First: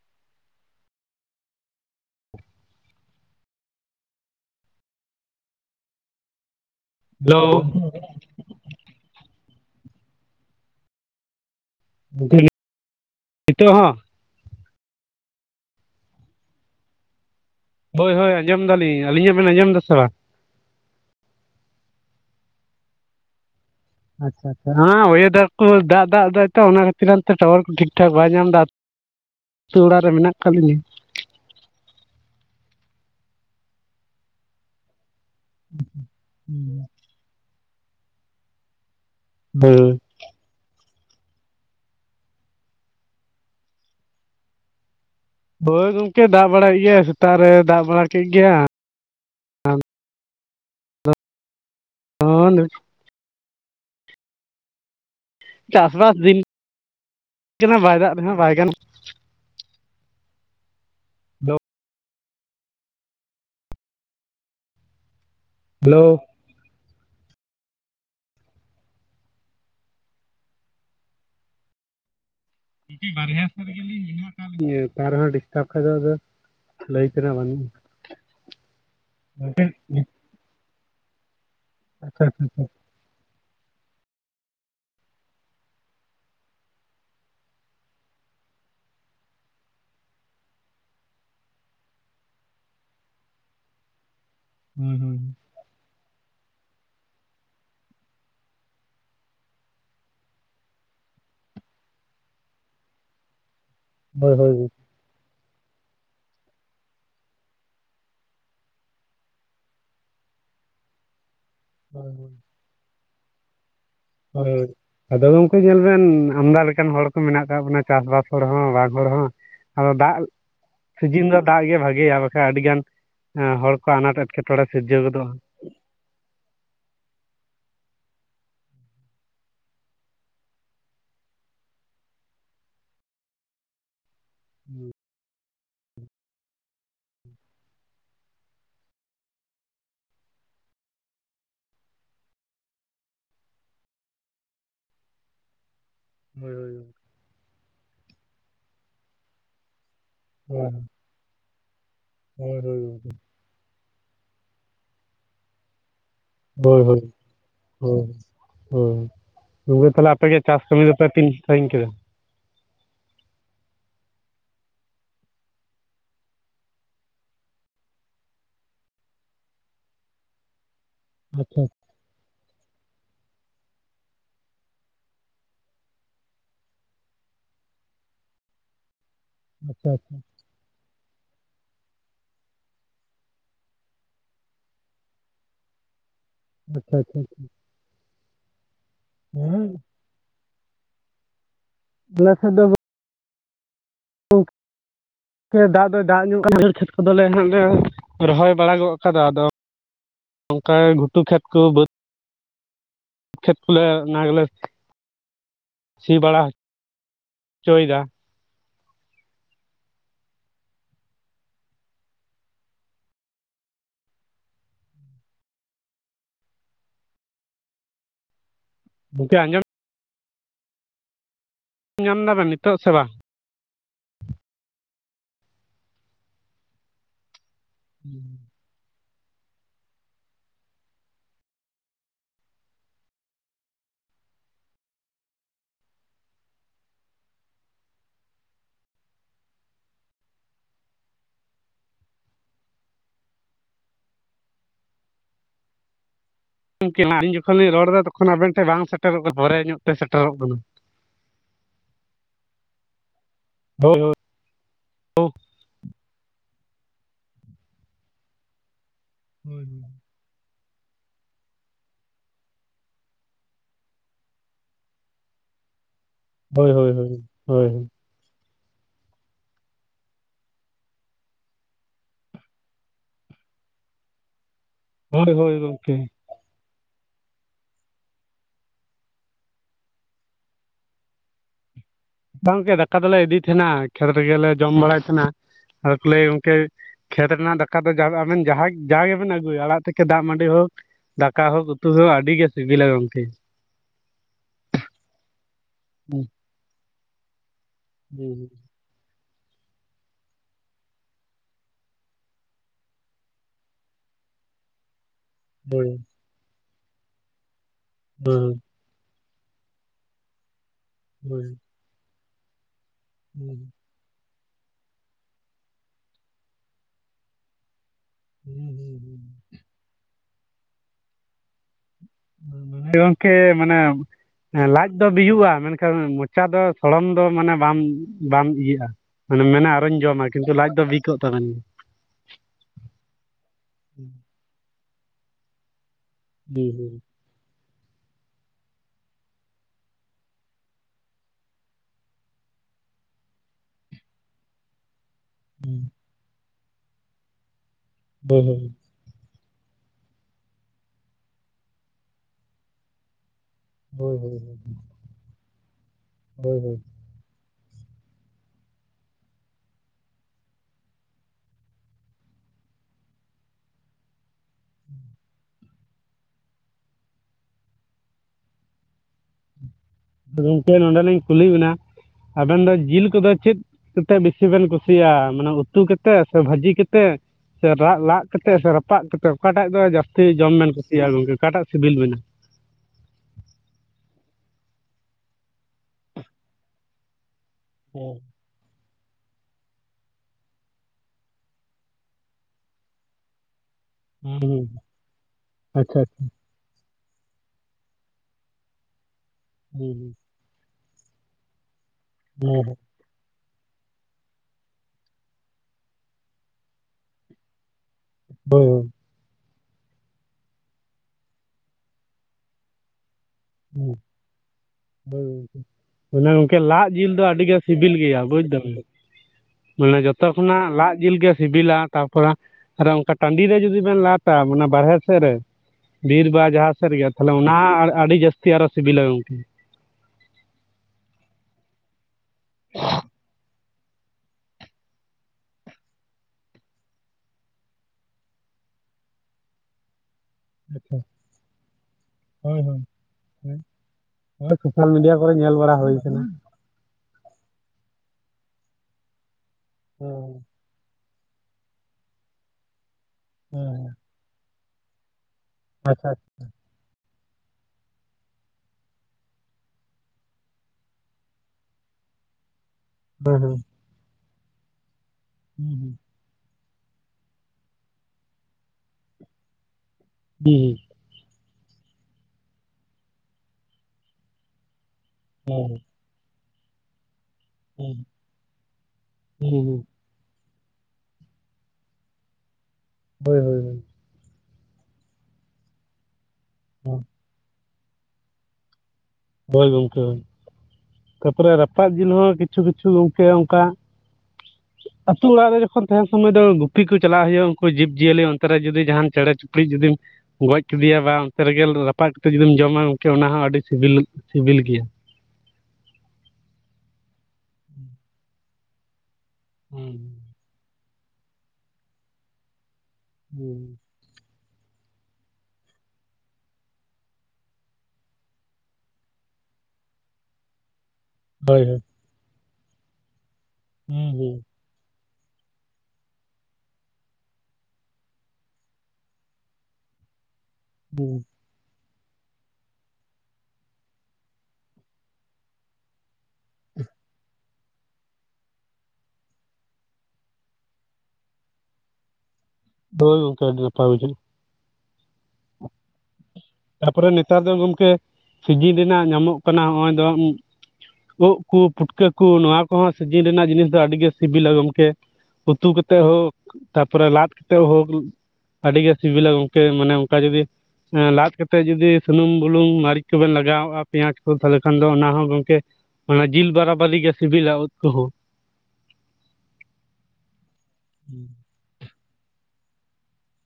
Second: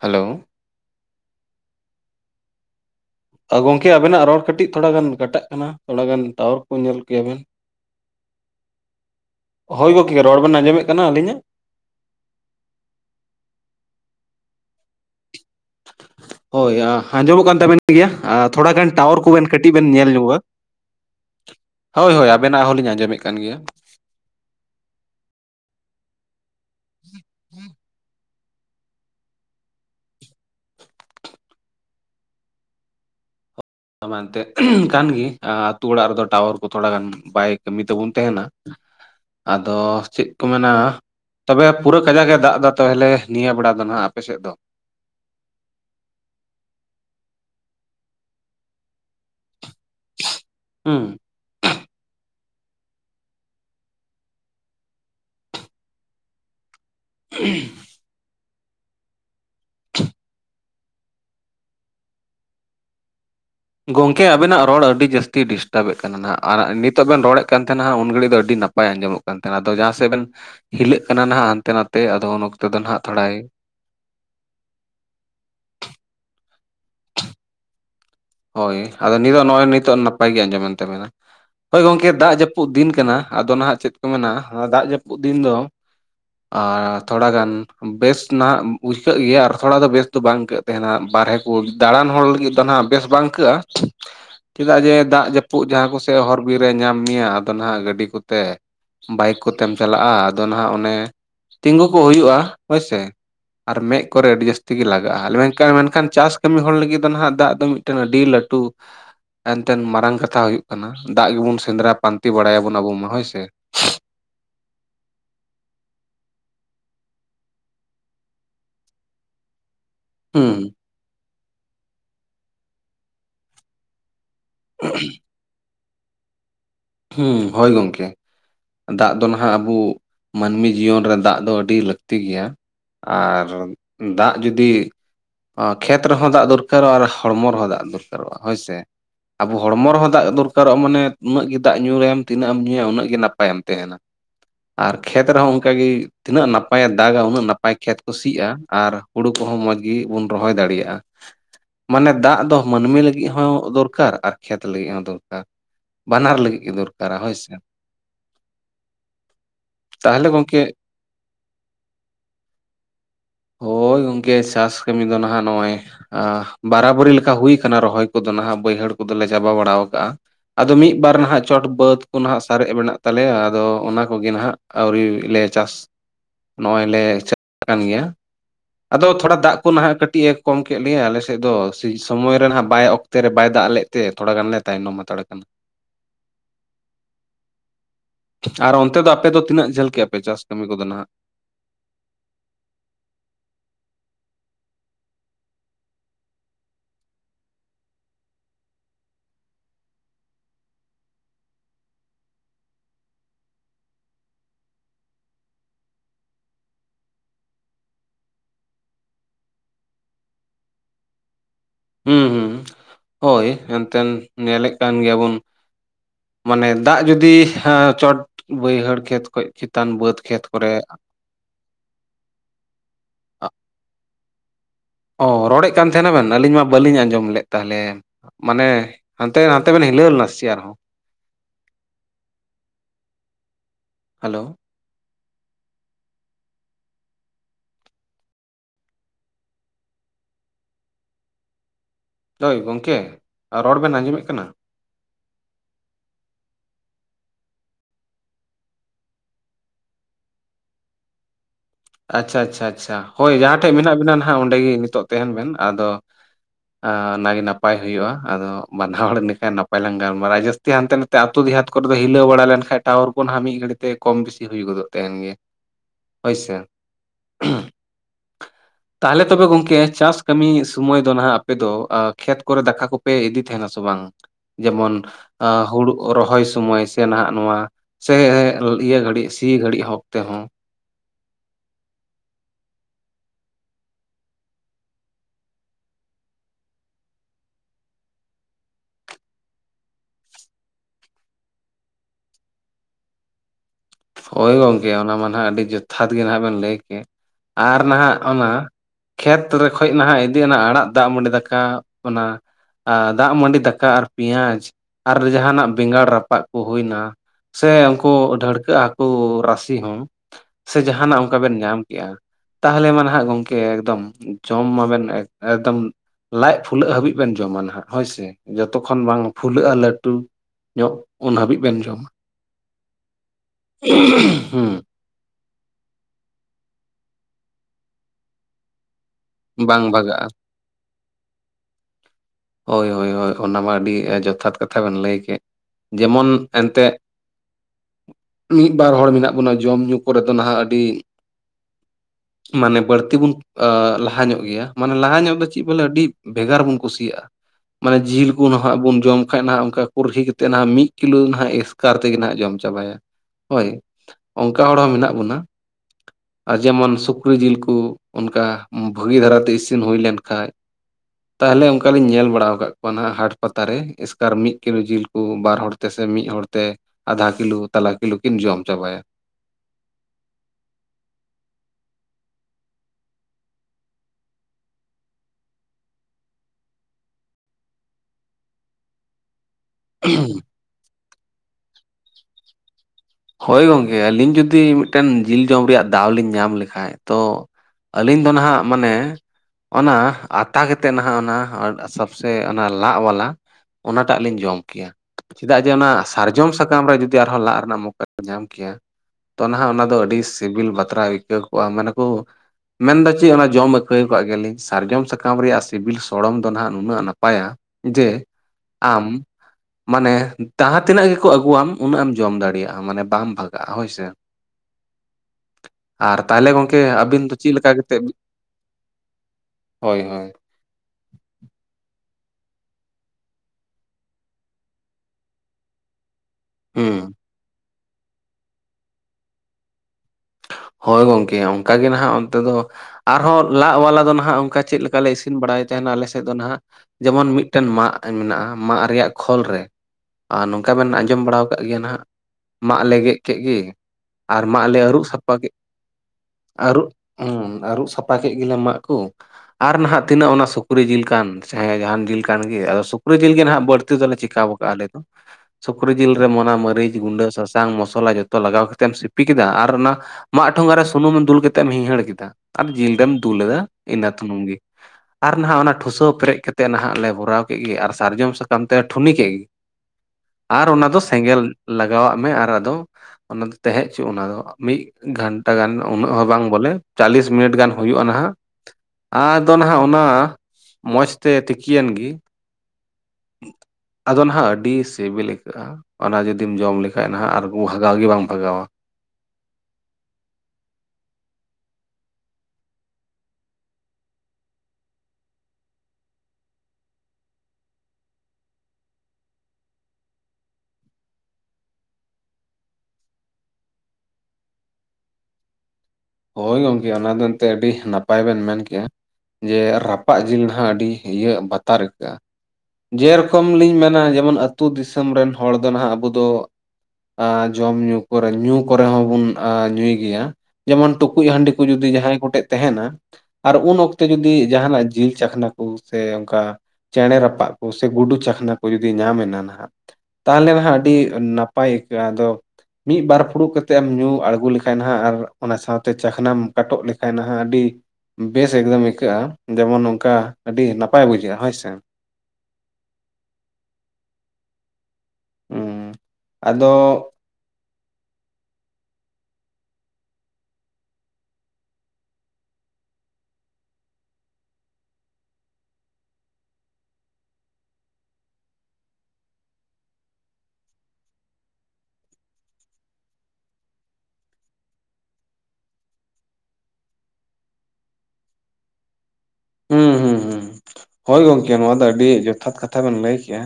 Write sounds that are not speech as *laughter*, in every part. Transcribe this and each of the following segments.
Hello *inaudible* ᱜᱚᱝᱠᱮ ᱟᱵᱮᱱᱟᱜ ᱨᱚᱲ ᱠᱟᱹᱴᱤᱡ ᱛᱷᱚᱲᱟ ᱜᱟᱱ ᱠᱟᱴᱟᱜ ᱠᱟᱱᱟ ᱛᱷᱚᱲᱟ ᱜᱟᱱ ᱴᱟᱣᱟᱨ ᱧᱮᱞ ᱠᱮᱭᱟ ᱵᱮᱱ ᱦᱮᱞᱳ ᱦᱳᱭ ᱜᱚᱝᱠᱮ ᱨᱚᱲ ᱵᱮᱱ ᱟᱸᱡᱚᱢᱮᱜ ᱠᱟᱱᱟ ᱟᱹᱞᱤᱧᱟᱜ *unintelligible* ᱱᱤᱛᱚᱜ ᱦᱚᱸ ᱦᱳᱭ ᱟᱸᱡᱚᱢᱚᱜ ᱠᱟᱱ ᱛᱟᱵᱮᱱ ᱜᱮᱭᱟ ᱦᱳᱭ ᱦᱳᱭ ᱟᱸᱡᱚᱢ ᱛᱷᱚᱲᱟ ᱜᱟᱱ ᱫᱟᱞᱤᱧ ᱴᱟᱣᱟᱨ ᱟᱹᱞᱤᱧᱟᱜ ᱠᱚᱵᱮᱱ ᱟᱸᱡᱚᱢ ᱠᱟᱹᱴᱤᱡ ᱵᱮᱱ ᱫᱟᱥᱮ ᱧᱮᱞ ᱵᱟᱝ ᱧᱚᱜᱟ ᱦᱳᱭ ᱦᱳᱭ ᱟᱵᱮᱱᱟᱜ ᱦᱚᱸ ᱞᱤᱧ ᱟᱸᱡᱚᱢᱮᱫ ᱠᱟᱱ ᱜᱮᱭᱟ ᱟᱪᱪᱷᱟ ᱟᱪᱪᱷᱟ ᱦᱮᱸ ᱳᱭᱮᱫᱟᱨ ᱠᱚ ᱫᱟᱜ ᱫᱟᱜ ᱫᱟᱭ ᱛᱚ ᱚᱱᱟ ᱠᱷᱟᱹᱛᱤᱨ ᱴᱟᱣᱟᱨ ᱠᱚ ᱴᱷᱤᱠ ᱴᱷᱟᱠ ᱵᱟᱭ ᱧᱟᱢ ᱮᱫᱟ ᱟᱹᱛᱳ ᱚᱲᱟᱜ ᱨᱮ ᱢᱮᱱᱟᱜ ᱟᱠᱟᱫ ᱞᱤᱧᱟ ᱢᱮᱱ ᱮᱱᱛᱮᱫ ᱠᱟᱱ ᱜᱮ ᱟᱹᱛᱳ ᱚᱲᱟᱜ ᱨᱮᱫᱚ ᱴᱟᱣᱟᱨ ᱠᱚ ᱛᱷᱚᱲᱟ ᱜᱟᱱ ᱵᱟᱭ ᱠᱟᱹᱢᱤ ᱛᱟᱵᱚᱱ ᱛᱟᱦᱮᱱᱟ ᱟᱫᱚ ᱦᱳᱭ ᱪᱮᱫ ᱠᱚ ᱢᱮᱱᱟ ᱛᱚᱵᱮ ᱯᱩᱨᱟᱹ ᱠᱟᱡᱟᱠ ᱜᱮ ᱫᱟᱜ ᱮᱫᱟ ᱛᱚᱦᱞᱮ ᱱᱤᱭᱟᱹ ᱵᱮᱲᱟ ᱫᱚ ᱱᱷᱟᱜ ᱟᱯᱮ ᱥᱮᱫ ᱫᱚ ᱦᱳᱭ ᱜᱚᱝᱠᱮ ᱫᱟᱜ ᱵᱟᱲᱟᱭᱮᱫ ᱜᱮᱭᱟᱭ ᱥᱮᱛᱟᱜ ᱨᱮᱭ ᱫᱟᱜ ᱵᱟᱲᱟ ᱠᱮᱫ ᱜᱮᱭᱟ ᱦᱩᱸ ᱦᱮᱸ ᱪᱟᱥᱵᱟᱥ ᱫᱤᱱ ᱠᱟᱱᱟ ᱵᱟᱭ ᱫᱟᱜ ᱨᱮᱦᱚᱸ ᱵᱟᱭ ᱜᱟᱱᱚᱜᱼᱟ ᱾ ᱜᱟᱱᱚᱜ ᱜᱚᱝᱠᱮ ᱟᱵᱤᱱᱟᱜ ᱨᱚᱲ ᱟᱹᱰᱤ ᱡᱟᱹᱥᱛᱤ ᱰᱤᱥᱴᱟᱵᱮᱫ ᱦᱮᱞᱳ ᱠᱟᱱᱟ ᱱᱟᱸᱜ ᱟᱨ ᱱᱤᱛᱚᱜ ᱵᱮᱱ ᱨᱚᱲᱮᱫ ᱠᱟᱱ ᱛᱟᱦᱮᱱᱟ ᱩᱱ ᱜᱷᱟᱹᱲᱤᱡ ᱫᱚ ᱟᱹᱰᱤ ᱱᱟᱯᱟᱭ ᱟᱸᱡᱚᱢᱚᱜ ᱠᱟᱱ ᱛᱟᱦᱮᱱᱟ ᱟᱫᱚ ᱡᱟᱦᱟᱸ ᱥᱮᱫ ᱵᱮᱱ ᱦᱤᱞᱟᱹᱜ ᱠᱟᱱᱟ ᱱᱟᱦᱟᱜ ᱦᱟᱱᱛᱮ ᱱᱟᱛᱮ ᱟᱫᱚ ᱫᱚ ᱱᱟᱦᱟᱜ ᱛᱷᱚᱲᱟᱭ ᱵᱟᱨᱭᱟ ᱨᱮᱦᱚᱸ ᱰᱤᱥᱴᱟᱵ ᱠᱷᱟᱡᱽ ᱫᱚ ᱞᱟᱹᱭ ᱛᱮᱱᱟᱜ ᱵᱟᱹᱱᱩᱜ - ᱟ ᱾ ᱦᱳᱭ ᱟᱫᱚ ᱱᱤᱛᱚᱜ ᱱᱚᱜᱼᱚᱭ ᱱᱤᱛᱚᱜ ᱱᱟᱯᱟᱭ ᱜᱮ ᱟᱸᱡᱚᱢᱮᱱ ᱛᱟᱵᱮᱱᱟ ᱦᱳᱭ ᱜᱚᱝᱠᱮ ᱟᱪᱪᱷᱟ ᱫᱟᱜ ᱟᱪᱪᱷᱟ ᱟᱪᱪᱷᱟ, ᱡᱟᱹᱯᱩᱫ ᱫᱤᱱ ᱟᱫᱚ ᱱᱟᱦᱟᱜ ᱪᱮᱫ ᱠᱚ ᱢᱮᱱᱟ ᱫᱟᱜ ᱡᱟᱹᱯᱩᱫ ᱫᱤᱱ ᱫᱚ ᱟᱨ ᱛᱷᱚᱲᱟ ᱜᱟᱱ ᱵᱮᱥ ᱱᱟᱦᱟᱜ ᱟᱹᱭᱠᱟᱹᱜ ᱜᱮᱭᱟ ᱟᱨ ᱛᱷᱚᱲᱟ ᱫᱚ ᱵᱮᱥ ᱫᱚ ᱵᱟᱝ ᱟᱹᱭᱠᱟᱹᱜ ᱛᱟᱦᱮᱱᱟ ᱵᱟᱨᱦᱮ ᱠᱚ ᱫᱟᱬᱟᱱ ᱦᱚᱲ ᱞᱟᱹᱜᱤᱫ ᱫᱚ ᱱᱟᱜ ᱵᱮᱥ ᱵᱟᱝ ᱟᱹᱭᱠᱟᱹᱜᱼᱟ ᱪᱮᱫᱟᱜ ᱡᱮ ᱫᱟᱜ ᱡᱟᱹᱯᱩᱫ ᱡᱟᱹᱯᱩᱫ ᱡᱟᱦᱟᱸ ᱠᱚᱥᱮᱫ ᱦᱚᱨ ᱵᱤᱨ ᱮ ᱧᱟᱢ ᱢᱮᱭᱟ ᱟᱫᱚ ᱦᱟᱸᱜ ᱜᱟᱹᱰᱤ ᱠᱚᱛᱮ ᱵᱟᱭᱤᱠ ᱠᱚᱛᱮᱢ ᱪᱟᱞᱟᱜᱼᱟ ᱟᱫᱚ ᱱᱟᱦᱟᱜ ᱚᱱᱮ ᱛᱤᱸᱜᱩ ᱠᱚ ᱦᱩᱭᱩᱜᱼᱟ ᱦᱳᱭᱥᱮ ᱟᱨ ᱢᱮᱸᱫ ᱠᱚᱨᱮ ᱦᱳᱭ ᱦᱳᱭ ᱟᱹᱰᱤ ᱦᱳᱭ ᱡᱟᱹᱥᱛᱤ ᱜᱮ ᱞᱟᱜᱟᱜᱼᱟ ᱢᱮᱱᱠᱷᱟᱱ ᱢᱮᱱᱠᱷᱟᱱ ᱪᱟᱥ ᱠᱟᱹᱢᱤ ᱦᱚᱲ ᱞᱟᱹᱜᱤᱫ ᱫᱚ ᱦᱟᱸᱜ ᱫᱟᱜ ᱫᱚ ᱢᱤᱫᱴ ᱢᱤᱫᱴᱮᱱ ᱟᱹᱰᱤ ᱞᱟᱹᱴᱩ ᱮᱱᱛᱮᱱ ᱢᱟᱨᱟᱝ ᱠᱟᱛᱷᱟ ᱦᱩᱭᱩᱜ ᱠᱟᱱᱟ ᱫᱟᱜ ᱜᱮᱵᱩᱱ ᱥᱮᱸᱫᱽᱨᱟ ᱦᱳᱭ᱾ ᱯᱟᱱᱛᱮ ᱵᱟᱲᱟᱭᱟᱵᱚᱱ ᱟᱵᱚᱢᱟ ᱦᱚᱭ ᱥᱮ ᱦᱳᱭ ᱟᱫᱚ ᱜᱚᱝᱠᱮ ᱧᱮᱞ ᱵᱮᱱ ᱟᱢᱫᱟ ᱞᱮᱠᱟᱱ ᱦᱚᱲ ᱠᱚ ᱢᱮᱱᱟᱜ ᱟᱠᱟᱫ ᱵᱚᱱᱟ ᱪᱟᱥ ᱵᱟᱥ ᱦᱚᱲᱦᱚᱸ ᱵᱟᱝ ᱦᱚᱲ ᱦᱚᱸ ᱟᱫᱚ ᱫᱟᱜ ᱦᱮᱸ ᱥᱤᱡᱤᱱ ᱫᱚ ᱫᱟᱜ ᱜᱮ ᱵᱷᱟᱜᱮᱭᱟ ᱵᱟᱠᱷᱟᱱ ᱟᱹᱰᱤ ᱜᱟᱱ ᱦᱚᱲ ᱠᱚ ᱟᱱᱟᱴ ᱮᱸᱴᱠᱮᱴᱚᱬᱮ ᱥᱤᱨᱡᱟᱹ ᱜᱚᱫᱚᱜᱼᱟ ᱾ ᱦᱩᱸ ᱦᱳᱭ ᱜᱚᱝᱠᱮ ᱫᱟᱜ ᱫᱚ ᱱᱟᱦᱟᱜ ᱟᱵᱚ ᱢᱟᱹᱱᱢᱤ ᱡᱤᱭᱚᱱ ᱨᱮ ᱫᱟᱜ ᱫᱚ ᱟᱹᱰᱤ ᱞᱟᱹᱠᱛᱤ ᱜᱮᱭᱟ ᱟᱨ ᱫᱟᱜ ᱡᱩᱫᱤ ᱠᱷᱮᱛ ᱨᱮᱦᱚᱸ ᱫᱟᱜ ᱫᱚᱨᱠᱟᱨᱚᱜᱼᱟ ᱟᱨ ᱦᱚᱲᱢᱚ ᱨᱮᱦᱚᱸ ᱫᱟᱜ ᱫᱚᱨᱠᱟᱨᱚᱜᱼᱟ ᱦᱳᱭ ᱥᱮ ᱾ ᱟᱵᱚ ᱦᱚᱲᱢᱚ ᱨᱮᱦᱚᱸ ᱫᱟᱜ ᱫᱚᱨᱠᱟᱨᱚᱜᱼᱟ ᱢᱟᱱᱮ ᱩᱱᱟᱹᱜ ᱫᱟᱜ ᱧᱩ ᱨᱮᱢ ᱛᱤᱱᱟᱹᱜ ᱮᱢ ᱧᱩᱭᱟ ᱩᱱᱟᱹᱜ ᱜᱮ ᱱᱟᱯᱟᱭᱮᱟᱢ ᱛᱟᱦᱮᱱᱟ ᱟᱨ ᱠᱷᱮᱛ ᱨᱮᱦᱚᱸ ᱚᱱᱠᱟᱜᱮ ᱛᱤᱱᱟᱹᱜ ᱦᱳᱭ ᱦᱳᱭ ᱱᱟᱯᱟᱭᱮ ᱫᱟᱜᱟ ᱩᱱᱟᱹᱜ ᱱᱟᱯᱟᱭ ᱠᱷᱮᱛ ᱠᱚ ᱥᱤᱜᱼᱟ ᱟᱨ ᱦᱩᱲᱩ ᱠᱚᱦᱚᱸ ᱢᱚᱸᱡᱽ ᱜᱮᱵᱚᱱ ᱨᱚᱦᱚᱭ ᱫᱟᱲᱮᱭᱟᱜᱼᱟ ᱾ ᱢᱟᱱᱮ ᱫᱟᱜ ᱫᱚ ᱦᱳᱭ ᱦᱳᱭ ᱢᱟᱹᱱᱢᱤ ᱜᱚᱢᱠᱮ ᱞᱟᱹᱜᱤᱫ ᱦᱚᱸ ᱫᱚᱨᱠᱟᱨ ᱟᱨ ᱠᱷᱮᱛ ᱞᱟᱹᱜᱤᱫ ᱦᱚᱸ ᱫᱚᱨᱠᱟᱨ ᱵᱟᱱᱟᱨ ᱞᱟᱹᱜᱤᱫ ᱫᱚᱨᱠᱟᱨ ᱦᱳᱭ ᱥᱮ ᱦᱩᱸ ᱦᱩᱸ ᱜᱚᱢᱠᱮ ᱛᱟᱦᱚᱞᱮ ᱟᱯᱮ ᱜᱮ ᱪᱟᱥ ᱠᱟᱹᱢᱤ ᱫᱚᱯᱮ ᱥᱟᱹᱜᱤᱧ ᱠᱮᱫᱟ ᱾ ᱦᱳᱭ ᱜᱚᱝᱠᱮ ᱪᱟᱥ ᱠᱟᱹᱢᱤ ᱫᱚ ᱱᱟᱦᱟᱜ ᱱᱚᱜᱼᱚᱭ ᱵᱟᱨᱟᱵᱟᱹᱨᱤ ᱞᱮᱠᱟ ᱦᱩᱭ ᱟᱠᱟᱱᱟ ᱨᱚᱦᱚᱭ ᱠᱚᱫᱚ ᱱᱟᱦᱟᱜ ᱵᱟᱹᱭᱦᱟᱹᱲ ᱠᱚᱫᱚᱞᱮ ᱪᱟᱵᱟ ᱵᱟᱲᱟ ᱠᱟᱜᱼᱟ ᱾ ᱟᱫᱚ ᱢᱤᱫᱵᱟᱨ ᱱᱟᱦᱟᱜ ᱪᱚᱴ ᱟᱪᱪᱷᱟ ᱵᱟᱹᱫᱽ ᱠᱚ ᱱᱟᱦᱟᱜ ᱥᱟᱨᱮᱡ ᱢᱮᱱᱟᱜ ᱛᱟᱞᱮᱭᱟ ᱟᱫᱚ ᱚᱱᱟ ᱠᱚᱜᱮ ᱱᱟᱦᱟᱜ ᱟᱹᱣᱨᱤ ᱞᱮ ᱪᱟᱥ ᱱᱚᱜᱼᱚᱭ ᱞᱮ *inaudible* ᱠᱟᱱ ᱜᱮᱭᱟ ᱟᱫᱚ ᱛᱷᱚᱲᱟ ᱫᱟᱜ ᱠᱚ ᱟᱪᱪᱷᱟ ᱱᱟᱦᱟᱜ ᱟᱪᱪᱷᱟ ᱠᱟᱹᱴᱤᱡ ᱠᱚᱢ ᱠᱮᱫ ᱞᱮᱭᱟ ᱟᱞᱮᱥᱮᱫ ᱫᱚ ᱥᱚᱢᱚᱭ ᱨᱮ ᱦᱟᱜ ᱵᱟᱭ ᱚᱠᱛᱮ ᱨᱮ ᱵᱟᱭ ᱫᱟᱜ ᱞᱮᱫ ᱛᱮ ᱛᱷᱚᱲᱟ ᱜᱟᱱ ᱞᱮ ᱛᱟᱭᱱᱚᱢ ᱦᱟᱛᱟᱲ ᱟᱠᱟᱱᱟ ᱾ ᱟᱪᱪᱷᱟ ᱟᱪᱪᱷᱟ ᱟᱪᱪᱷᱟ ᱟᱨ ᱚᱱᱛᱮ ᱫᱚ ᱟᱯᱮ ᱫᱚ ᱛᱤᱱᱟᱹᱜ ᱡᱷᱟᱹᱞ ᱠᱮᱜ-ᱟ ᱯᱮ ᱪᱟᱥ ᱠᱟᱹᱢᱤ ᱠᱚᱫᱚ ᱱᱟᱦᱟᱜ ᱟᱞᱮ ᱥᱮᱫ ᱫᱚ ᱵᱟᱝ *unintelligible* ᱫᱟᱜ ᱫᱚᱭ ᱫᱟᱜ ᱧᱚᱜ ᱠᱟᱫᱟ ᱵᱟᱹᱭᱦᱟᱲ ᱠᱷᱮᱛ ᱠᱚᱫᱚᱞᱮ ᱦᱟᱜ ᱞᱮ ᱨᱚᱦᱚᱭ ᱵᱟᱲᱟ ᱜᱚᱫ ᱟᱠᱟᱫᱟ᱾ ᱟᱫᱚ ᱚᱱᱠᱟ ᱜᱷᱩᱴᱩ ᱠᱷᱮᱛ ᱠᱚ ᱵᱟᱹᱫᱽ ᱠᱷᱮᱛ ᱠᱚᱞᱮ ᱚᱱᱟ ᱜᱮᱞᱮ ᱥᱤ ᱵᱟᱲᱟ ᱦᱚᱪᱚᱭᱮᱫᱟ ᱾ ᱦᱩᱸ ᱦᱩᱸ ᱦᱳᱭ ᱮᱱᱛᱮᱱ ᱧᱮᱞᱮᱫ ᱠᱟᱱ ᱜᱮᱭᱟᱵᱚᱱ ᱢᱟᱱᱮ ᱫᱟᱜ ᱡᱩᱫᱤ ᱪᱚᱴ ᱵᱟᱹᱭᱦᱟᱹᱲ ᱠᱷᱮᱛ ᱜᱚᱝᱠᱮ ᱠᱷᱚᱡᱽ ᱟᱸᱡᱚᱢ ᱪᱮᱛᱟᱱ ᱵᱟᱹᱫᱽ ᱠᱷᱮᱛ ᱠᱚᱨᱮ ᱟᱡᱚᱢ ᱧᱟᱢ ᱮᱫᱟ ᱵᱮᱱ ᱱᱤᱛᱚᱜ ᱥᱮ ᱵᱟᱝ ᱚ ᱨᱚᱲᱮᱫ ᱠᱟᱱ ᱛᱟᱦᱮᱱᱟ ᱵᱮᱱ ᱟᱹᱞᱤᱧ ᱢᱟ ᱵᱟᱹᱞᱤᱧ ᱟᱸᱡᱚᱢ ᱞᱮᱫ ᱛᱟᱦᱚᱞᱮ ᱢᱟᱱᱮ ᱦᱟᱱᱛᱮ ᱱᱟᱱᱛᱮ ᱵᱮᱱ ᱦᱤᱞᱟᱹᱣ ᱞᱮᱱᱟ ᱥᱮ ᱪᱮᱫ ᱟᱨᱦᱚᱸ ᱦᱮᱞᱳ ᱦᱳᱭ ᱜᱚᱝᱠᱮ ᱨᱚᱲ ᱵᱮᱱ ᱟᱸᱡᱚᱢᱮᱫ ᱠᱟᱱᱟ᱾ ᱤᱧ ᱡᱚᱠᱷᱚᱱᱤᱧ ᱨᱚᱲ ᱮᱫᱟ ᱛᱚᱠᱷᱚᱱ ᱟᱵᱮᱱ ᱴᱷᱮᱱ ᱵᱟᱝ ᱥᱮᱴᱮᱨᱚᱜ ᱠᱟᱱᱟ ᱯᱚᱨᱮ ᱧᱚᱜ ᱛᱮ ᱥᱮᱴᱮᱨᱚᱜ ᱠᱟᱱᱟ ᱟᱪᱪᱷᱟ ᱟᱪᱪᱷᱟ ᱟᱪᱪᱷᱟ ᱦᱳᱭ ᱡᱟᱦᱟᱸ ᱴᱷᱮᱱ ᱢᱮᱱᱟᱜ ᱦᱳᱭ ᱦᱳᱭ ᱵᱮᱱᱟ ᱱᱟᱦᱟᱜ ᱚᱸᱰᱮ ᱜᱮ ᱱᱤᱛᱚᱜ ᱛᱟᱦᱮᱱ ᱵᱮᱱ ᱟᱫᱚ ᱚᱱᱟᱜᱮ ᱱᱟᱯᱟᱭ ᱦᱩᱭᱩᱜᱼᱟ, ᱟᱫᱚ ᱵᱟᱱᱟ ᱦᱚᱲ ᱞᱮᱠᱷᱟᱱ ᱱᱟᱯᱟᱭ ᱞᱟᱝ ᱜᱟᱞ ᱢᱟᱨᱟᱣ᱾ ᱡᱟᱹᱥᱛᱤ ᱦᱟᱱᱛᱮ ᱱᱟᱛᱮ ᱟ ᱟᱹᱛᱩ ᱫᱮᱭᱟᱛ ᱠᱚᱨᱮ ᱫᱚ ᱦᱤᱞᱟᱹᱣ ᱵᱟᱲᱟ ᱞᱮᱱᱠᱷᱟᱟᱱ ᱴᱟᱣᱟᱨ ᱠᱚ ᱱᱟᱜ ᱢᱤᱫ ᱜᱷᱟᱹᱲᱤᱡ ᱛᱮ ᱠᱚᱢ ᱵᱮᱥᱤ ᱦᱩᱭ ᱜᱚᱫᱚᱜ ᱛᱟᱦᱮᱱ ᱜᱮᱭᱟ᱾ *inaudible* ᱦᱳᱭ ᱦᱳᱭ ᱦᱳᱭ ᱦᱳᱭ *inaudible* ᱛᱟᱦᱚᱞᱮ ᱛᱚᱵᱮ ᱜᱚᱝᱠᱮ ᱪᱟᱥ ᱠᱟᱹᱢᱤ ᱥᱩᱢᱚᱭ ᱫᱚ ᱱᱟᱦᱟᱜ ᱟᱯᱮ ᱫᱚ ᱠᱷᱮᱛ ᱠᱚᱨᱮ ᱫᱟᱠᱟ ᱠᱚ ᱯᱮ ᱤᱫᱤ ᱛᱟᱦᱮᱱᱟ ᱥᱮ ᱵᱟᱝ ᱡᱮᱢᱚᱱ ᱦᱳᱭ ᱦᱳᱭ ᱦᱩᱲᱩ ᱜᱚᱝᱠᱮ ᱨᱚᱦᱚᱭ ᱥᱚᱢᱚᱭ ᱛᱮ ᱱᱟᱦᱟᱜ ᱱᱚᱣᱟ ᱥᱮ ᱤᱭᱟᱹ ᱜᱷᱟᱹᱲᱤᱡ ᱥᱤ ᱜᱷᱟᱹᱲᱤᱡ ᱚᱠᱛᱮ ᱦᱚᱸ ᱜᱚᱝᱠᱮ ᱫᱟᱠᱟ ᱫᱚᱞᱮ ᱤᱫᱤᱭ ᱛᱟᱦᱮᱱᱟ ᱠᱷᱮᱛ ᱨᱮᱜᱮᱞᱮ ᱡᱚᱢ ᱵᱟᱲᱟᱭ ᱛᱟᱦᱮᱱᱟ ᱟᱫᱚ ᱠᱚ ᱞᱟᱹᱭ ᱜᱚᱝᱠᱮ ᱠᱷᱮᱛ ᱨᱮᱱᱟᱜ ᱫᱟᱠᱟ ᱫᱚ ᱟᱵᱮᱱ ᱡᱟᱦᱟᱸ ᱜᱮᱵᱮᱱ ᱟᱹᱜᱩᱭᱟ ᱟᱲᱟᱜ ᱛᱮᱠᱮ ᱫᱟᱜ ᱢᱟᱹᱰᱤ ᱦᱳᱠ ᱫᱟᱠᱟ ᱦᱳᱜ ᱩᱛᱩᱦᱳ ᱟᱹᱰᱤ ᱜᱮ ᱥᱤᱵᱤᱞᱟ ᱜᱚᱢᱠᱮ᱾ ᱦᱳᱭ ᱜᱚᱢᱠᱮ ᱚᱱᱟ ᱢᱟ ᱱᱟᱜ ᱟᱹᱰᱤ ᱡᱚᱛᱷᱟᱛ ᱜᱮ ᱦᱟᱜ ᱵᱮᱱ ᱞᱟᱹᱭ ᱠᱮᱜ ᱟᱨ ᱱᱟᱦᱟᱜ ᱦᱳᱭ ᱚᱱᱟ ᱠᱷᱮᱛ ᱨᱮ ᱠᱷᱚᱡ ᱱᱟᱦᱟᱜ ᱤᱫᱤᱜ ᱚᱱᱟ ᱟᱲᱟᱜ ᱫᱟᱜ ᱢᱟᱹᱰᱤ ᱫᱟᱠᱟ ᱚᱱᱟ ᱟᱨ ᱫᱟᱜ ᱢᱟᱹᱰᱤ ᱫᱟᱠᱟ ᱟᱨ ᱯᱮᱸᱭᱟᱡᱽ ᱟᱨ ᱡᱟᱦᱟᱱᱟᱜ ᱦᱳᱭ ᱵᱮᱸᱜᱟᱲ ᱨᱟᱯᱟᱜ ᱠᱚ ᱦᱩᱭᱱᱟ ᱥᱮ ᱩᱱᱠᱩ ᱦᱳᱭ ᱰᱷᱟᱹᱲᱠᱟᱹᱜ ᱦᱟᱠ ᱠᱩ ᱨᱟᱥᱤ ᱦᱚᱸ ᱥᱮ ᱡᱟᱦᱟᱱᱟᱜ ᱚᱱᱠᱟ ᱦᱳᱭ ᱵᱮᱱ ᱧᱟᱢ ᱠᱮᱜᱼᱟ ᱛᱟᱦᱚᱞᱮ ᱢᱟᱱᱮ ᱱᱟᱜ ᱦᱳᱭ ᱜᱚᱝᱠᱮ ᱮᱠᱫᱚᱢ ᱡᱚᱢ ᱢᱟᱵᱮᱱ ᱮᱠᱫᱚᱢ ᱞᱟᱡ ᱯᱷᱩᱞᱟᱹᱜ ᱦᱟᱹᱵᱤᱡ ᱵᱮᱱ ᱡᱚᱢᱟ ᱱᱟᱦᱟᱜ ᱦᱳᱭ ᱥᱮ ᱦᱳᱭ ᱡᱚᱛᱚ ᱠᱷᱚᱱ ᱦᱳᱭ ᱵᱟᱝ ᱯᱷᱩᱞᱟᱹᱜᱼᱟ ᱞᱟᱹᱴᱩ ᱧᱚᱜ ᱩᱱ ᱦᱟᱹᱵᱤᱡ ᱵᱮᱱ ᱡᱚᱢᱟ ᱦᱳᱭ ᱜᱚᱝᱠᱮ ᱢᱟᱱᱮ ᱦᱩᱸ ᱞᱟᱡ ᱫᱚ ᱵᱤᱭᱩᱜᱼᱟ ᱢᱮᱱᱠᱷᱟᱱ ᱢᱚᱪᱟ ᱫᱚ ᱥᱚᱲᱚᱢ ᱫᱚ ᱢᱟᱱᱮ ᱵᱟᱢ ᱵᱟᱢ ᱤᱭᱟᱹᱜᱼᱟ ᱢᱟᱱᱮ ᱢᱮᱱᱟ ᱵᱟᱝ ᱟᱨᱚᱧ ᱡᱚᱢᱟ ᱵᱷᱟᱜᱟᱜᱼᱟ ᱠᱤᱱᱛᱩ ᱞᱟᱡ ᱫᱚ ᱵᱤᱠᱚᱜ ᱛᱟᱵᱮᱱᱟ᱾ ᱦᱳᱭ ᱦᱳᱭ ᱦᱳᱭ ᱚᱱᱟ ᱢᱟ ᱟᱹᱰᱤ ᱡᱚᱛᱷᱟᱛ ᱠᱟᱛᱷᱟ ᱵᱮᱱ ᱞᱟᱹᱭ ᱠᱮᱫ ᱡᱮᱢᱚᱱ ᱜᱮᱭᱟ ᱮᱱᱛᱮᱜ ᱢᱤᱫ ᱵᱟᱨ ᱦᱚᱲ ᱢᱮᱱᱟᱜ ᱵᱚᱱᱟ ᱡᱚᱢ ᱧᱩ ᱠᱚᱨᱮ ᱫᱚ ᱱᱟᱦᱟᱜ ᱟᱹᱰᱤ ᱢᱟᱱᱮ ᱵᱟᱹᱲᱛᱤ ᱵᱚᱱ ᱞᱟᱦᱟ ᱧᱚᱜ ᱜᱮᱭᱟ ᱢᱟᱱᱮ ᱞᱟᱦᱟ ᱧᱚᱜ ᱫᱚ ᱪᱮᱫ ᱵᱚᱞᱮ ᱟᱹᱰᱤ ᱵᱷᱮᱜᱟᱨ ᱵᱚᱱ ᱠᱩᱥᱤᱭᱟᱜᱼᱟ ᱢᱟᱱᱮ ᱡᱤᱞ ᱦᱩᱸ ᱠᱚ ᱦᱩᱸ ᱱᱟᱦᱟᱜ ᱵᱚᱱ ᱡᱚᱢ ᱠᱷᱟᱱ ᱚᱱᱠᱟ ᱠᱩᱨᱦᱤ ᱠᱟᱛᱮᱫ ᱱᱟᱦᱟᱜ ᱢᱤᱫ ᱠᱤᱞᱳ ᱱᱟᱦᱟᱜ ᱮᱥᱠᱟᱨ ᱛᱮᱜᱮ ᱱᱟᱦᱟᱜ ᱡᱚᱢ ᱪᱟᱵᱟᱭᱟ ᱦᱳᱭ ᱦᱳᱭ ᱦᱳᱭ ᱦᱳᱭ ᱚᱱᱠᱟ ᱦᱚᱲ ᱦᱚᱸ ᱢᱮᱱᱟᱜ ᱵᱚᱱᱟ ᱟᱨ ᱦᱳᱭ ᱦᱳᱭ ᱡᱮᱢᱚᱱ ᱥᱩᱠ ᱥᱩᱠᱨᱤ ᱡᱤᱞ ᱠᱚ ᱚᱱᱠᱟ ᱵᱷᱟᱹᱜᱤ ᱫᱷᱟᱨᱟ ᱛᱮ ᱤᱥᱤᱱ ᱦᱩᱭ ᱞᱮᱱ ᱠᱷᱟᱱ ᱛᱟᱦᱚᱞᱮ ᱚᱱᱠᱟᱞᱤᱧ ᱧᱮᱞ ᱵᱟᱲᱟ ᱟᱠᱟᱫ ᱠᱚᱣᱟ ᱱᱟᱦᱟᱜ ᱦᱟᱰ ᱯᱟᱛᱟ ᱨᱮ ᱮᱥᱠᱟᱨ ᱢᱤᱫ ᱠᱤᱞᱳ ᱡᱤᱞ ᱠᱚ ᱵᱟᱨ ᱦᱚᱲ ᱛᱮᱥᱮ ᱢᱤᱫ ᱦᱚᱲ ᱛᱮ ᱟᱫᱷᱟ ᱠᱤᱞᱳ ᱛᱟᱞᱟ ᱠᱤᱞᱳ ᱠᱤᱱ ᱡᱚᱢ ᱪᱟᱵᱟᱭᱟ᱾ ᱜᱚᱢᱠᱮ ᱱᱚᱰᱮᱞᱤᱧ ᱠᱩᱞᱤᱭ ᱵᱮᱱᱟ ᱟᱵᱮᱱ ᱫᱚ ᱡᱤᱞ ᱠᱚᱫᱚ ᱪᱮᱫ ᱠᱟᱛᱮᱫ ᱵᱮᱥᱤ ᱵᱮᱱ ᱠᱩᱥᱤᱭᱟᱜᱼᱟ ᱢᱟᱱᱮ ᱩᱛᱩ ᱠᱟᱛᱮᱫ ᱥᱮ ᱵᱷᱟᱹᱡᱤ ᱠᱟᱛᱮᱫ ᱥᱮ ᱨᱟᱜ ᱞᱟᱜ ᱠᱟᱛᱮᱮᱫ ᱥᱮ ᱨᱟᱯᱟᱜ ᱠᱟᱛᱮᱜ ᱚᱠᱟᱴᱟᱜ ᱫᱚ ᱡᱟᱹᱥᱛᱤ ᱡᱚᱢ ᱵᱮᱱ ᱠᱩᱥᱤᱭᱟᱜᱼᱟ ᱜᱚᱝᱠᱮ ᱚᱠᱟᱴᱟᱜ ᱥᱤᱵᱤᱞ ᱵᱮᱱᱟ? ᱦᱳᱭ ᱜᱚᱝᱠᱮ ᱟᱹᱞᱤᱧ ᱡᱩᱫᱤ ᱢᱤᱫᱴᱮᱱ ᱡᱤᱞ ᱡᱚᱢ ᱨᱮᱭᱟᱜ ᱫᱟᱣ ᱞᱤᱧ ᱧᱟᱢ ᱞᱮᱠᱷᱟᱡ ᱛᱚ ᱦᱮᱸ ᱟᱹᱞᱤᱧ ᱫᱚ ᱱᱟᱜ ᱢᱟᱱᱮ ᱚᱱᱟ ᱟᱛᱟ ᱠᱟᱛᱮᱫ ᱱᱟᱦᱟᱜ ᱚᱱᱟ ᱥᱚᱵᱥᱮ ᱚᱱᱟ ᱞᱟᱜ ᱵᱟᱞᱟ ᱚᱱᱟᱴᱟᱜ ᱞᱤᱧ ᱦᱩᱸ ᱡᱚᱢ ᱦᱩᱸ ᱠᱮᱭᱟ ᱪᱮᱫᱟᱜ ᱡᱮ ᱚᱱᱟ ᱟᱪᱪᱷᱟ ᱟᱪᱪᱷᱟ ᱥᱟᱨᱡᱚᱢ ᱥᱟᱠᱟᱢ ᱨᱮ ᱡᱩᱫᱤ ᱟᱨᱦᱚᱸ ᱞᱟᱜ ᱨᱮᱱᱟᱜ ᱢᱚᱠᱟ ᱧᱟᱢ ᱠᱮᱭᱟ ᱛᱚ ᱱᱟᱦᱟᱜ ᱚᱱᱟ ᱫᱚ ᱦᱩᱸ ᱟᱹᱰᱤ ᱥᱤᱵᱤᱞ ᱵᱟᱛᱨᱟᱣ ᱟᱹᱭᱠᱟᱹᱣ ᱠᱚᱜᱼᱟ ᱢᱟᱱᱮ ᱠᱚ ᱦᱮᱸ ᱦᱮᱸ ᱢᱮᱱᱫᱚ ᱪᱮᱫ ᱚᱱᱟ ᱡᱚᱢ ᱟᱭᱠᱟᱣ ᱠᱟᱜ ᱜᱮᱞᱤᱧ ᱥᱟᱨᱡᱚᱢ ᱥᱟᱠᱟᱢ ᱨᱮᱭᱟᱜ ᱥᱤᱵᱤᱞ ᱥᱚᱲᱚᱢ ᱫᱚ ᱱᱟᱦᱜ ᱱᱩᱱᱟᱹᱜ ᱱᱟᱯᱟᱭᱟ ᱡᱮ ᱟᱢ ᱢᱟᱱᱮ ᱡᱟᱦᱟᱸ ᱛᱤᱱᱟᱹᱜ ᱜᱮᱠᱚ ᱟᱹᱜᱩᱣᱟᱢ ᱩᱱᱟᱹᱜ ᱮᱢ ᱡᱚᱢ ᱫᱟᱲᱮᱭᱟᱜᱼᱟ ᱢᱟᱱᱮ ᱵᱟᱢ ᱵᱷᱟᱜᱟᱜᱼᱟ ᱦᱳᱭ ᱥᱮ ᱦᱮᱸ ᱢᱟᱱᱮ ᱜᱚᱝᱠᱮ ᱞᱟᱫ ᱡᱤᱞ ᱟᱹᱵᱤᱱ ᱫᱚ ᱟᱹᱰᱤ ᱪᱮᱫ ᱜᱮᱮ ᱞᱮᱠᱟ ᱥᱤᱵᱤᱞ ᱠᱟᱛᱮᱫ ᱜᱮᱭᱟ ᱵᱩᱡᱫᱟᱢ ᱛᱚ ᱢᱟᱱᱮ ᱦᱳᱭ ᱡᱚᱛᱚ ᱦᱳᱭ ᱠᱷᱚᱱᱟᱜ ᱞᱟᱡ ᱡᱤᱞ ᱜᱮ ᱥᱤᱵᱤᱞᱟ ᱛᱟᱨᱯᱚᱨᱮ ᱚᱱᱠᱟ ᱴᱟᱺᱰᱤ ᱨᱮ ᱡᱩᱫᱤ ᱵᱮᱱ ᱞᱟᱛᱟ ᱚᱱᱟ ᱵᱟᱨᱦᱮ ᱥᱮᱫ ᱨᱮ ᱵᱤᱨ ᱵᱟ ᱡᱟᱦᱟᱸ ᱥᱮᱫ ᱜᱮ ᱦᱩᱸ ᱛᱟᱦᱞᱮ ᱚᱱᱟ ᱟᱹᱰᱤ ᱡᱟᱹᱥᱛᱤ ᱟᱨᱚ ᱥᱤᱵᱤᱞᱟ ᱜᱚᱝᱠᱮ᱾ ᱦᱳᱭ ᱜᱚᱝᱠᱮ ᱚᱝᱠᱟ ᱜᱮ ᱱᱟᱜ ᱚᱱᱛᱮ ᱫᱚ ᱟᱨᱦᱚ ᱞᱟᱜ ᱣᱟᱞᱟ ᱫᱚ ᱱᱷᱟᱜ ᱚᱝᱠᱟ ᱪᱮᱫ ᱞᱮᱠᱟᱞᱮ ᱤᱥᱤᱱ ᱵᱟᱲᱟᱭᱮᱫ ᱛᱟᱦᱮᱱᱟ ᱟᱞᱮ ᱥᱮᱫ ᱫᱚ ᱱᱷᱟᱜ ᱡᱮᱢᱚᱱ ᱢᱤᱫᱴᱮᱱ ᱢᱟᱜ ᱢᱮᱱᱟᱜᱼᱟ ᱢᱟᱫ ᱨᱮᱭᱟᱜ ᱠᱷᱚᱞ ᱨᱮ ᱟᱨ ᱱᱚᱝᱠᱟ ᱵᱮᱱ ᱟᱸᱡᱚᱢ ᱵᱟᱲᱟᱣ ᱠᱟᱜ ᱜᱮᱭᱟ ᱜᱮᱭᱟ ᱱᱟᱜ ᱦᱳᱭ ᱦᱳᱭ ᱢᱟᱜ ᱞᱮ ᱜᱮᱜ ᱠᱮᱜ ᱜᱮ ᱟᱨ ᱢᱟᱜ ᱞᱮ ᱟᱹᱨᱩᱜ ᱥᱟᱠ ᱚ ᱧᱮᱞ ᱵᱟᱲᱟ ᱦᱩᱭ ᱠᱟᱱᱟ᱾ ᱟᱹᱨᱩᱜ ᱩᱸ- ᱟᱹᱨᱩᱜ ᱥᱟᱯᱟ ᱠᱮᱜ ᱜᱮᱞᱮ ᱢᱟᱜ ᱠᱩ ᱟᱨ ᱱᱷᱟᱦᱟᱜ ᱦᱮᱸ ᱛᱤᱱᱟᱹᱜ ᱚᱱᱟ ᱥᱩᱠ ᱥᱩᱠᱨᱤ ᱡᱤᱞ ᱠᱟᱱ ᱥᱮᱸ ᱡᱟᱦᱟᱱ ᱡᱤᱞ ᱠᱟᱱ ᱜᱮ ᱟᱫᱚ ᱥᱩᱠᱨᱤ ᱡᱤᱞ ᱜᱮ ᱱᱷᱟᱜ ᱦᱮᱸ ᱵᱟᱹᱲᱛᱤ ᱫᱚᱞᱮ ᱪᱮᱠᱟᱣ ᱵᱟᱠᱟᱜᱼᱟ ᱟᱞᱮ ᱫᱚ ᱥᱩᱠᱨᱤ ᱟᱪᱪᱷᱟ ᱡᱤᱞ ᱨᱮᱢ ᱚᱱᱟ ᱢᱟᱹᱨᱤᱪ ᱜᱩᱸᱰᱟᱹ ᱥᱟᱥᱟᱝ ᱢᱚᱥᱞᱟ ᱡᱚᱛᱚ ᱞᱟᱜᱟᱣ ᱠᱟᱛᱮᱢ ᱥᱤᱯᱤ ᱠᱮᱫᱟ ᱟᱨ ᱚᱱᱟ ᱢᱟᱜ ᱴᱷᱚᱸᱜᱟ ᱨᱮ ᱥᱩᱱᱩᱢ ᱮᱢ ᱫᱩᱞ ᱠᱟᱛᱮᱜ ᱦᱤᱦᱟᱺᱲ ᱠᱮᱫᱟ ᱟᱨ ᱡᱤᱞ ᱨᱮᱢ ᱫᱩᱞ ᱦᱮᱸ ᱦᱮᱸ ᱞᱮᱫᱟ ᱦᱩᱸ ᱤᱱᱟᱹ ᱛᱩᱱᱩᱢ ᱜᱮ ᱟᱨ ᱱᱟᱦᱟᱜ ᱚᱱᱟ ᱦᱩᱸ ᱴᱷᱩᱥᱟᱹᱣ ᱯᱮᱨᱮᱜ ᱠᱟᱛᱮᱜ ᱱᱟᱦᱟᱜ ᱞᱮ ᱵᱷᱚᱨᱟᱣ ᱠᱮᱜ ᱜᱮ, ᱟᱨ ᱥᱟᱨᱡᱚᱢ ᱥᱟᱠᱟᱢ ᱛᱮ ᱴᱷᱩᱱᱤ ᱠᱮᱭ ᱟᱨ ᱚᱱᱟ ᱫᱚ ᱥᱮᱸᱜᱮᱞ ᱞᱟᱜᱟᱣᱟᱜ ᱢᱮ ᱟᱨ ᱟᱫᱚ, ᱚᱱᱟ ᱫᱚ ᱛᱮᱦᱮᱜ ᱦᱚᱪᱚᱜ ᱚᱱᱟ ᱫᱚ ᱢᱤᱜ ᱜᱷᱟᱱᱴᱟ ᱜᱟᱱ ᱦᱩᱸ ᱩᱱᱟᱹᱜ ᱦᱚᱸ ᱵᱟᱝ ᱵᱚᱞᱮ ᱪᱟᱞᱤᱥ ᱢᱤᱱᱤᱴ ᱜᱟᱱ ᱦᱩᱭᱩᱜᱼᱟ ᱱᱷᱟᱦᱟᱜ ᱟᱻᱫᱚ ᱦᱩᱸ ᱱᱷᱟᱦᱟᱜ ᱦᱩᱸ ᱚᱱᱟᱻ ᱢᱚᱸᱡᱽ ᱛᱮ ᱛᱤᱠᱤᱭᱮᱱ ᱜᱤ ᱦᱳᱭ ᱦᱳᱭ ᱦᱳᱭ ᱟᱫᱚ ᱱᱷᱟᱜ ᱟᱹᱰᱰᱤ ᱥᱤᱵᱤᱞ ᱟᱹᱭᱠᱟᱹᱜᱼᱟ ᱚᱱᱟ ᱡᱩᱫᱤᱢ ᱡᱚᱢ ᱞᱮᱠᱷᱟᱡ ᱱᱷᱟᱜ ᱟᱨ ᱦᱩᱸ ᱵᱷᱟᱜᱟᱣ ᱜᱮ ᱵᱟᱝ ᱵᱷᱟᱜᱟᱣᱟ ᱦᱳᱭ ᱜᱚᱝᱠᱮ ᱦᱳᱭ ᱛᱟᱯᱚᱨᱮ ᱨᱟᱯᱟᱜ ᱡᱤᱞ ᱦᱚᱸ ᱠᱤᱪᱷᱩ - ᱠᱤᱪᱷᱩ ᱜᱚᱝᱠᱮ ᱚᱝᱠᱟ *inaudible* ᱟᱹᱛᱩ ᱚᱲᱟᱜ ᱨᱮ ᱡᱚᱠᱷᱚᱱ ᱛᱟᱦᱮᱱ ᱥᱚᱢᱚᱭ ᱫᱚ ᱜᱩᱯᱤ ᱠᱚ ᱪᱟᱞᱟᱜ ᱦᱩᱭᱩᱜᱼᱟ ᱩᱱᱠᱩ ᱡᱤᱵᱽ - ᱡᱤᱭᱟᱹᱞᱤ ᱚᱱᱛᱮ ᱨᱮ ᱡᱩᱫᱤ ᱡᱟᱦᱟᱱ ᱪᱮᱬᱮ ᱪᱩᱯᱲᱤᱜ ᱡᱩᱫᱤᱢ ᱜᱚᱡ ᱠᱮᱫᱮᱭᱟ ᱵᱟ ᱚᱱᱛᱮ ᱨᱮᱜᱮᱞ ᱨᱟᱯᱟᱜ ᱠᱟᱛᱮ ᱡᱩᱫᱤᱢ ᱡᱚᱢᱟ ᱚᱱᱟᱦᱚᱸ ᱟᱹᱰᱤ ᱥᱤᱵᱤᱞᱤ - ᱥᱤᱵᱤᱞ ᱜᱮᱭᱟ ᱦᱳᱭ ᱜᱚᱝᱠᱮ ᱚᱱᱟᱫᱚ ᱮᱱᱛᱮ ᱟᱹᱰᱤᱷ ᱱᱟᱯᱟᱭ ᱵᱮᱱ ᱢᱮᱱ ᱠᱮᱜᱼᱟ ᱡᱮ ᱦᱩᱸ ᱨᱟᱯᱟᱜ ᱡᱤᱞ ᱱᱷᱟᱜ ᱟᱰᱤ ᱤᱭᱟᱹᱜ ᱵᱟᱛᱟᱨᱮᱠᱠᱟ ᱡᱮᱨᱚᱠᱚᱢ ᱦᱩᱸ ᱞᱤᱧ ᱢᱮᱱᱟ ᱡᱮᱢᱚᱱ ᱟᱛᱩ ᱛᱩ ᱫᱤᱥᱚᱢ ᱨᱮᱱ ᱦᱚᱲ ᱫᱚ ᱱᱟᱦᱟᱜ ᱟᱵᱚ ᱫᱚ ᱟ ᱡᱚᱢ ᱧᱩ ᱠᱚᱨᱮ ᱧᱩ ᱠᱚᱨᱮ ᱧᱩ ᱠᱚᱨᱮ ᱦᱚᱸᱵᱩᱱ ᱧᱩᱭ ᱜᱮᱭᱟ᱾ ᱡᱮᱢᱚᱱ ᱴᱩᱠᱩᱡ ᱦᱟᱸᱰᱤ ᱠᱚ ᱦᱳᱭ ᱦᱳᱭ ᱡᱩᱫᱤ ᱡᱟᱦᱟᱸᱭ ᱠᱚᱴᱮᱫ ᱛᱟᱦᱮᱱᱟ ᱟᱨ ᱩᱱ ᱚᱠᱛᱮ ᱦᱩᱸ ᱡᱩᱫᱤ ᱦᱩᱸ ᱡᱟᱦᱟᱱᱟᱜ ᱡᱤᱞ ᱪᱟᱠᱷᱱᱟ ᱩ ᱥᱮ ᱚᱱᱠᱟ ᱪᱮᱬᱮ ᱨᱟᱯᱟᱜ ᱠᱩ ᱥᱮ ᱜᱩᱰᱩ ᱪᱟᱠᱷᱱᱟ ᱠᱚ ᱡᱩᱫᱤ ᱧᱟᱢᱮᱱᱟ ᱱᱟᱦᱟᱜ ᱛᱟᱦᱚᱞᱮ *unintelligible* ᱰᱤᱜ ᱦᱩᱸ ᱱᱟᱯᱟᱭ ᱟᱹᱭᱠᱟᱹᱜᱼᱟ ᱟᱫᱚ ᱢᱤᱜ ᱵᱟᱨ ᱯᱷᱩᱲᱩᱜ ᱠᱟᱛᱮᱜ ᱮᱢ ᱧᱩ ᱟᱲᱜᱩ ᱞᱮᱠᱷᱟᱭ ᱱᱷᱟᱜ ᱟᱨ ᱚᱱᱟ ᱥᱟᱶᱛᱮ ᱪᱟᱠᱷᱱᱟᱢ ᱠᱟᱴᱚᱜ ᱞᱮᱠᱷᱟᱭ ᱟᱰᱤ ᱵᱮᱥ ᱮᱠᱫᱚᱢ ᱟᱹᱭᱠᱟᱹᱜᱼᱟ ᱡᱮᱢᱚᱱ ᱱᱚᱝᱠᱟ ᱟᱹᱰᱤ ᱱᱟᱯᱟᱭ ᱵᱩᱡᱷᱟᱹᱜ-ᱟ ᱦᱚᱭ ᱥᱮ ᱫᱚ ᱦᱳᱭ ᱜᱚᱝᱠᱮ ᱟᱰᱤ ᱱᱟᱯᱟᱭ ᱵᱩᱡᱷᱟᱹᱜ-ᱟ ᱩᱸ ᱛᱟᱨᱯᱚᱨᱮ ᱱᱮᱛᱟᱨ ᱫᱚ ᱜᱚᱢᱠᱮ ᱥᱤᱡᱤᱱ ᱨᱮᱱᱟᱜ ᱧᱟᱢᱚᱜ ᱠᱟᱱᱟ ᱦᱚᱸᱜ-ᱚᱭ ᱫᱚ ᱳᱫ ᱠᱩ ᱯᱩᱴᱠᱟᱹ ᱠᱩ ᱱᱚᱣᱟ ᱠᱚᱦᱚᱸ ᱥᱤᱡᱤᱱ ᱨᱮᱱᱟᱜ ᱡᱤᱱᱤᱥ ᱫᱚ ᱟᱰᱤ ᱜᱮ ᱥᱤᱵᱤᱞᱟ ᱜᱚᱢᱠᱮ ᱩᱛᱩ ᱠᱮᱛᱮᱜ ᱦᱳᱠ ᱛᱟᱨᱯᱚᱨᱮ ᱞᱟᱫ ᱠᱮᱛᱮᱜ ᱦᱳᱠ ᱟᱰᱤ ᱜᱮ ᱥᱤᱵᱤᱞᱟ ᱜᱚᱝᱠᱮ ᱢᱟᱱᱮ ᱚᱝᱠᱟ ᱡᱩᱚᱫᱤ ᱮᱸ ᱞᱟᱫ ᱠᱟ ᱛᱮ ᱡᱩᱫᱤ ᱥᱩᱱᱩᱢ, ᱵᱩᱞᱩᱝ, ᱢᱟᱹᱨᱤᱪ ᱠᱚᱵᱮᱱ ᱞᱟᱜᱟᱣᱜᱼᱟ ᱯᱮᱸᱭᱟᱡᱽ ᱠᱚ ᱛᱟᱦᱞᱮ ᱠᱷᱟᱱ ᱫᱚ ᱚᱱᱟ ᱦᱚᱸ ᱜᱚᱝᱠᱮ ᱚᱱᱟ ᱡᱤᱞ ᱵᱟᱨᱟᱵᱟᱹᱨᱤ ᱜᱮ ᱥᱤᱵᱤᱞᱟ ᱩᱫ ᱠᱚᱦᱚᱸ *inaudible* ᱦᱩᱸ ᱦᱩᱸ ᱦᱩᱸ ᱦᱳᱭ ᱜᱚᱝᱠᱮ ᱱᱚᱣᱟ ᱫᱚ ᱟᱹᱰᱤ ᱡᱚᱛᱷᱟᱛ ᱠᱟᱛᱷᱟ ᱵᱮᱱ ᱞᱟᱹᱭ ᱠᱮᱜᱼᱟ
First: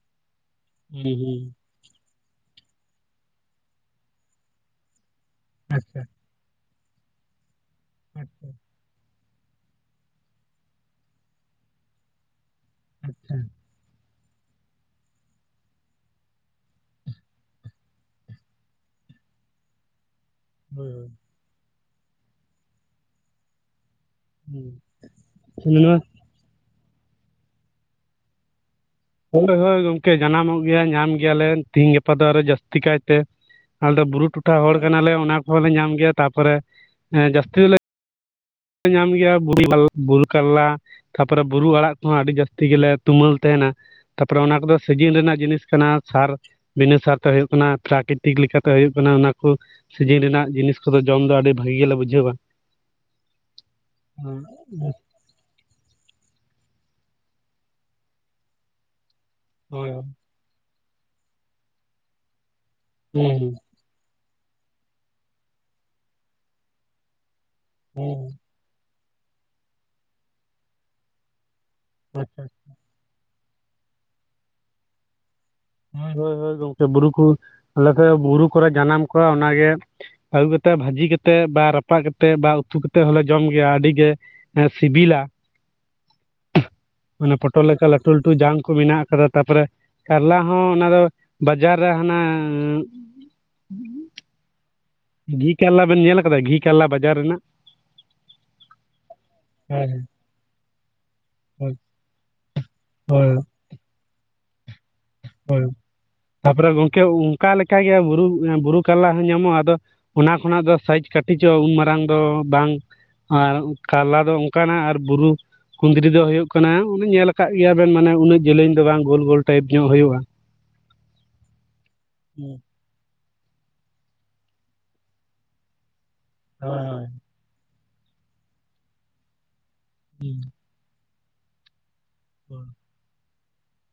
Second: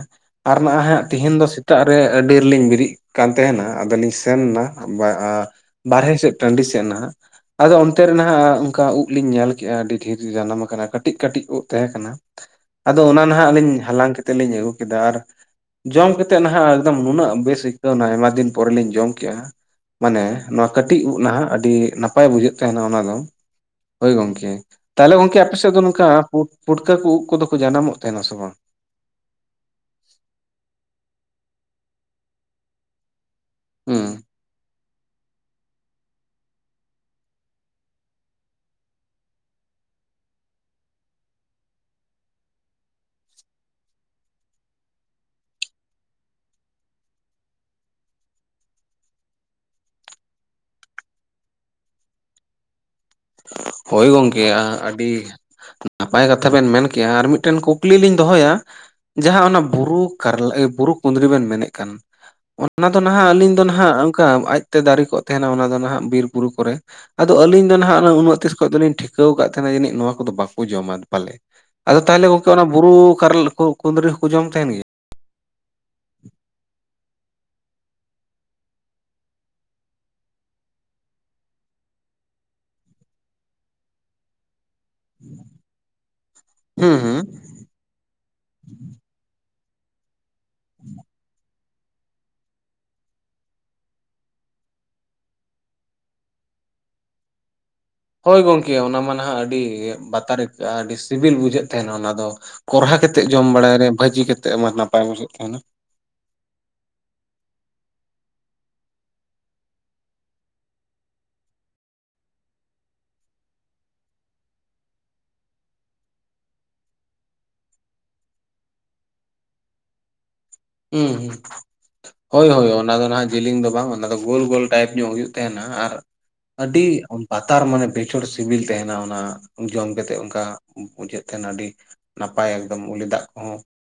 ᱟᱨ ᱱᱟ ᱦᱟᱸᱜ ᱦᱩᱸ ᱛᱤᱦᱮᱧ ᱦᱩᱸ ᱫᱚ ᱥᱮ ᱛᱟᱜ ᱨᱮ ᱟᱹᱰᱤ ᱨᱮᱞᱤᱧ ᱵᱤᱨᱤᱜ ᱠᱟᱱ ᱛᱮᱦᱮᱱᱟ ᱟᱫᱚᱞᱤᱧ ᱥᱮᱱᱟ ᱟᱪᱪᱷᱟ ᱵᱟᱨᱦᱮ ᱥᱮᱫ ᱴᱟᱺᱰᱤ ᱥᱮᱫ ᱱᱟᱦᱟᱜ ᱟᱫᱚ ᱚᱱᱛᱮ ᱨᱮ ᱟᱪᱪᱷᱟ ᱱᱟᱦᱟᱜ ᱚᱱᱠᱟ ᱩᱫ ᱞᱤᱧ ᱧᱮᱞ ᱠᱮᱫᱼᱟ ᱟᱹᱰᱤ ᱰᱷᱤᱨ ᱜᱤ ᱡᱟᱱᱟᱢ ᱟᱠᱟᱱᱟ ᱠᱟᱹᱴᱤᱡ ᱠᱟᱹᱴᱤᱡ ᱩᱫ ᱛᱟᱦᱮᱸ ᱠᱟᱱᱟ ᱟᱫᱚ ᱚᱱᱟ ᱟᱪᱪᱷᱟ ᱱᱟᱦᱟᱜ ᱞᱤᱧ ᱦᱟᱞᱟᱝ ᱠᱮᱛᱮ ᱞᱤᱧ ᱟᱹᱜᱩ ᱠᱮᱫᱟ ᱟᱨ ᱡᱚᱢ ᱠᱮᱛᱮᱜ ᱱᱟᱦᱟᱜ ᱮᱠᱫᱚᱢ ᱱᱩᱱᱟᱹᱜ ᱵᱮᱥ ᱟᱹᱭᱠᱟᱹᱣ ᱱᱟ ᱟᱭᱢᱟ ᱫᱤᱱ ᱯᱚᱨᱮᱞᱤᱧ ᱡᱚᱢ ᱠᱮᱜᱼᱟ, ᱢᱟᱱᱮ ᱱᱚᱣᱟ ᱦᱳᱭ ᱠᱟᱹᱴᱤᱡ ᱩ ᱱᱷᱟᱦᱟᱜ ᱟᱰᱤ ᱱᱟᱯᱟᱭ ᱵᱩᱡᱷᱟᱹᱜ ᱛᱟᱦᱮᱱᱟ ᱚᱱᱟ ᱫᱚ ᱦᱳᱭ ᱜᱚᱝᱠᱮ, ᱦᱳᱭ ᱛᱟᱦᱞᱮ ᱜᱚᱝᱠᱮ ᱟᱯᱮ ᱥᱮᱫ ᱦᱩᱸ ᱫᱚ ᱱᱚᱣᱟ ᱱᱚᱝᱠᱟ ᱯᱩᱴᱠᱟᱹ ᱠᱚ ᱩᱫ ᱠᱚᱫᱚ ᱠᱚ ᱡᱟᱱᱟᱢᱚᱜ ᱛᱟᱦᱮᱱᱟ ᱥᱮ ᱵᱟᱝ ᱦᱳᱭ ᱦᱳᱭ ᱜᱚᱝᱠᱮ ᱡᱟᱱᱟᱢᱚᱜ ᱜᱮᱭᱟ ᱧᱟᱢ ᱜᱮᱭᱟᱞᱮ ᱛᱤᱦᱤᱧ ᱜᱟᱯᱟ ᱫᱚ ᱟᱨᱚ ᱡᱟᱹᱥᱛᱤ ᱠᱟᱭᱛᱮ ᱟᱞᱮ ᱫᱚ ᱦᱩᱸ ᱵᱩᱨᱩ ᱴᱚᱴᱷᱟ ᱦᱚᱲ ᱠᱟᱱᱟᱞᱮ ᱚᱱᱟ ᱠᱚᱦᱚᱸᱞᱮ ᱧᱟᱢ ᱜᱮᱭᱟ ᱛᱟᱯᱚᱨᱮ, ᱡᱟᱹᱥᱛᱤ ᱫᱚᱞᱮ ᱧᱟᱢ ᱜᱮᱭᱟ ᱵᱩᱨᱩ ᱠᱟᱨᱞᱟ ᱛᱟᱯᱚᱨᱮ ᱵᱩᱨᱩ ᱟᱲᱟᱜ ᱠᱚᱦᱚᱸ ᱟᱹᱰᱤ ᱡᱟᱹᱥᱛᱤ ᱜᱮᱞᱮ ᱛᱩᱢᱟᱹᱞ ᱛᱟᱦᱮᱱᱟ ᱛᱟᱯᱚᱨᱮ ᱚᱱᱟ ᱠᱚᱫᱚ ᱥᱤᱡᱤᱱ ᱨᱮᱱᱟᱜ ᱡᱤᱱᱤᱥ ᱠᱟᱱᱟ ᱥᱟᱨ ᱵᱤᱱᱟᱹ ᱥᱟᱨᱛᱮ ᱦᱩᱭᱩᱜ ᱠᱟᱱᱟ ᱯᱨᱟᱠᱨᱤᱛᱤᱠ ᱞᱮᱠᱟᱛᱮ ᱦᱩᱭᱩᱜ ᱠᱟᱱᱟ ᱚᱱᱟ ᱠᱚ ᱥᱤᱡᱤᱱ ᱨᱮᱱᱟᱜ ᱡᱤᱱᱤᱥ ᱠᱚᱫᱚ ᱡᱚᱢ ᱫᱚ ᱟᱹᱰᱤ ᱵᱷᱟᱹᱜᱤ ᱜᱮᱞᱮ ᱵᱩᱡᱷᱟᱹᱣᱟ ᱦᱳᱭ ᱜᱚᱝᱠᱮ ᱟᱹᱰᱤ ᱱᱟᱯᱟᱭ ᱠᱟᱛᱷᱟ ᱵᱮᱱ ᱢᱮᱱ ᱠᱮᱜ-ᱟ ᱟᱨ ᱢᱤᱫᱴᱮᱱ ᱠᱩᱠᱞᱤ ᱞᱤᱧ ᱫᱚᱦᱚᱭᱟ ᱡᱟᱦᱟᱸ ᱚᱱᱟ ᱦᱳᱭ ᱵᱩᱨᱩ ᱠᱟᱨᱞᱟ ᱮᱜ ᱵᱩᱨᱩ ᱠᱩᱸᱫᱽᱨᱤ ᱵᱮᱱ ᱢᱮᱱᱮᱫ ᱠᱟᱱ ᱚᱱᱟ ᱫᱚ ᱱᱟᱦᱟᱜ ᱦᱩᱸ ᱟᱞᱤᱧ ᱫᱚ ᱱᱟ ᱦᱟᱸᱜ ᱚᱱᱠᱟ ᱟᱡᱛᱮ ᱫᱟᱨᱮ ᱠᱚᱜ ᱛᱟᱦᱮᱱᱟ ᱚᱱᱟ ᱫᱚ ᱱᱟᱦᱟᱜ ᱵᱤᱨ ᱵᱩᱨᱩ ᱠᱚᱨᱮ ᱟᱫᱚ ᱟᱹᱞᱤᱧ ᱫᱚ ᱱᱟᱦᱟᱜ ᱚᱱᱟ ᱦᱩᱸ ᱩᱱᱟᱹᱜ ᱛᱤᱥ ᱠᱷᱚᱡ ᱫᱚᱞᱤᱧ ᱴᱷᱤᱠᱟᱹᱣ ᱠᱟᱜ ᱛᱟᱦᱮᱸᱱᱟ ᱡᱟᱹᱱᱤᱡ ᱱᱚᱣᱟ ᱠᱚᱫᱚ ᱵᱟᱠᱚ ᱡᱚᱢᱟ ᱯᱟᱞᱮ ᱟᱫᱚ ᱛᱟᱦᱚᱞᱮ ᱟᱪᱪᱷᱟ ᱜᱚᱝᱠᱮ ᱵᱩᱨᱩ ᱠᱟᱨᱞᱟ ᱠᱚ ᱠᱩᱸᱫᱽᱨᱤ ᱦᱚᱸᱠᱚ ᱡᱚᱢ ᱛᱟᱦᱮᱱ ᱜᱮᱭᱟ ᱦᱳᱭ ᱦᱳᱭ ᱜᱚᱝᱠᱮ ᱵᱩᱨᱩ ᱠᱚ ᱟᱞᱮ ᱵᱩᱨᱩ ᱠᱚᱨᱮ ᱡᱟᱱᱟᱢ ᱠᱚᱣᱟ ᱚᱱᱟᱜᱮ ᱟᱹᱜᱩ ᱠᱟᱛᱮᱫ ᱵᱷᱟᱹᱡᱤ ᱠᱟᱛᱮᱫ ᱵᱟ ᱨᱟᱯᱟᱜ ᱠᱟᱛᱮᱜ ᱵᱟ ᱩᱛᱩ ᱠᱟᱛᱮᱫ ᱦᱚᱞᱮ ᱡᱚᱢ ᱜᱮᱭᱟ ᱟᱹᱰᱤ ᱜᱮ ᱥᱤᱵᱤᱞᱟ, ᱦᱩᱸ ᱦᱩᱸ ᱢᱟᱱᱮ ᱯᱚᱴᱚᱞ ᱞᱮᱠᱟ ᱞᱟᱴᱩ ᱞᱟᱹᱴᱩ ᱡᱟᱝ ᱠᱚ ᱢᱮᱱᱟᱜ ᱟᱠᱟᱫᱟ ᱛᱟᱯᱚᱨᱮ ᱠᱟᱨᱞᱟ ᱦᱚᱸ ᱚᱱᱟ ᱫᱚ ᱵᱟ ᱡᱟᱨ ᱨᱮ ᱦᱟᱱᱟ ᱜᱷᱤ ᱠᱟᱨᱞᱟ ᱵᱮᱱ ᱧᱮᱞ ᱟᱠᱟᱫᱟ ᱜᱷᱤ ᱠᱟᱨᱞᱟ ᱵᱟᱡᱟᱨ ᱨᱮᱱᱟᱜ ᱦᱳᱭ ᱜᱚᱝᱠᱮ ᱚᱱᱟ ᱢᱟ ᱱᱟᱦᱟᱜ ᱟᱹᱰᱤ ᱦᱮᱸ ᱦᱮᱸ ᱵᱟᱛᱟᱨ ᱟᱹᱭᱠᱟᱹ ᱟᱹᱰᱤ ᱥᱤᱵᱤᱞ ᱵᱩᱡᱷᱟᱹᱜ ᱦᱳᱭ ᱛᱟᱦᱮᱱᱟ ᱚᱱᱟ ᱫᱚ ᱠᱚᱨᱦᱟ ᱠᱟᱛᱮᱫ ᱦᱳᱭ ᱡᱚᱢ ᱵᱟᱲᱟᱭ ᱟᱞᱮ ᱵᱷᱟᱹᱡᱤ ᱠᱟᱛᱮᱫ ᱢᱟ ᱱᱟᱯᱟᱭ ᱵᱩᱡᱷᱟᱹᱜ ᱛᱟᱦᱮᱱᱟ ᱦᱳᱭ ᱛᱟᱯᱚᱨᱮ ᱜᱚᱝᱠᱮ ᱚᱱᱠᱟ ᱞᱮᱠᱟᱜᱮ ᱵᱩᱨᱩ ᱠᱟᱨᱞᱟ ᱦᱚᱸ ᱧᱟᱢᱚᱜᱼᱟ ᱟᱫᱚ ᱚᱱᱟ ᱠᱷᱚᱱᱟᱜ ᱫᱚ ᱥᱟᱭᱤᱡ ᱠᱟᱹᱴᱤᱡᱤᱡᱚᱜᱼᱟ ᱩᱱᱢᱟᱝ ᱫᱚ ᱵᱟᱝ ᱟᱨ ᱠᱟᱨᱞᱟ ᱫᱚ ᱚᱱᱠᱟᱱᱟᱜ ᱟᱨ ᱵᱩᱨᱩ ᱠᱷᱩᱫᱽᱨᱤ ᱫᱚ ᱦᱩᱭᱩᱜ ᱠᱟᱱᱟ ᱚᱱᱮ ᱧᱮᱞ ᱟᱠᱟᱫ ᱜᱮᱭᱟ ᱵᱮᱱ ᱢᱟᱱᱮ ᱩᱱᱟᱹᱜ ᱡᱮᱞᱮᱧ ᱫᱚ ᱵᱟᱝ ᱜᱳᱞ ᱜᱳᱞ ᱴᱟᱭᱤᱯ ᱧᱚᱜ ᱦᱩᱭᱩᱜᱼᱟ *inaudible* ᱦᱩᱸ ᱦᱩᱸ, ᱦᱳᱭ ᱦᱳᱭ ᱚᱱᱟ ᱫᱚ ᱱᱟᱦᱟᱜ ᱡᱮᱞᱤᱝ ᱫᱚ ᱵᱟᱝ ᱚᱱᱟ ᱫᱚ ᱜᱳᱞ ᱜᱳᱞ ᱴᱟᱭᱤᱯ ᱧᱚᱜ ᱦᱩᱭᱩᱜ ᱛᱟᱦᱮᱱᱟ ᱟᱨ ᱦᱳᱭ ᱟᱹᱰᱤ ᱵᱟᱛᱟᱨ ᱢᱟᱱᱮ ᱵᱮᱪᱷᱚᱨ ᱥᱤᱵᱤᱞ ᱛᱟᱦᱮᱱᱟ ᱚᱱᱟ ᱡᱚᱢ ᱠᱟᱛᱮᱫ ᱚᱱᱠᱟ ᱵᱩᱡᱟᱹᱜ ᱛᱟᱦᱮᱱᱟ ᱟᱹᱰᱤ ᱱᱟᱯᱟᱭ ᱦᱳᱭ ᱮᱠᱫᱚᱢ ᱩᱞᱤ ᱫᱟᱜ ᱠᱚᱦᱚᱸ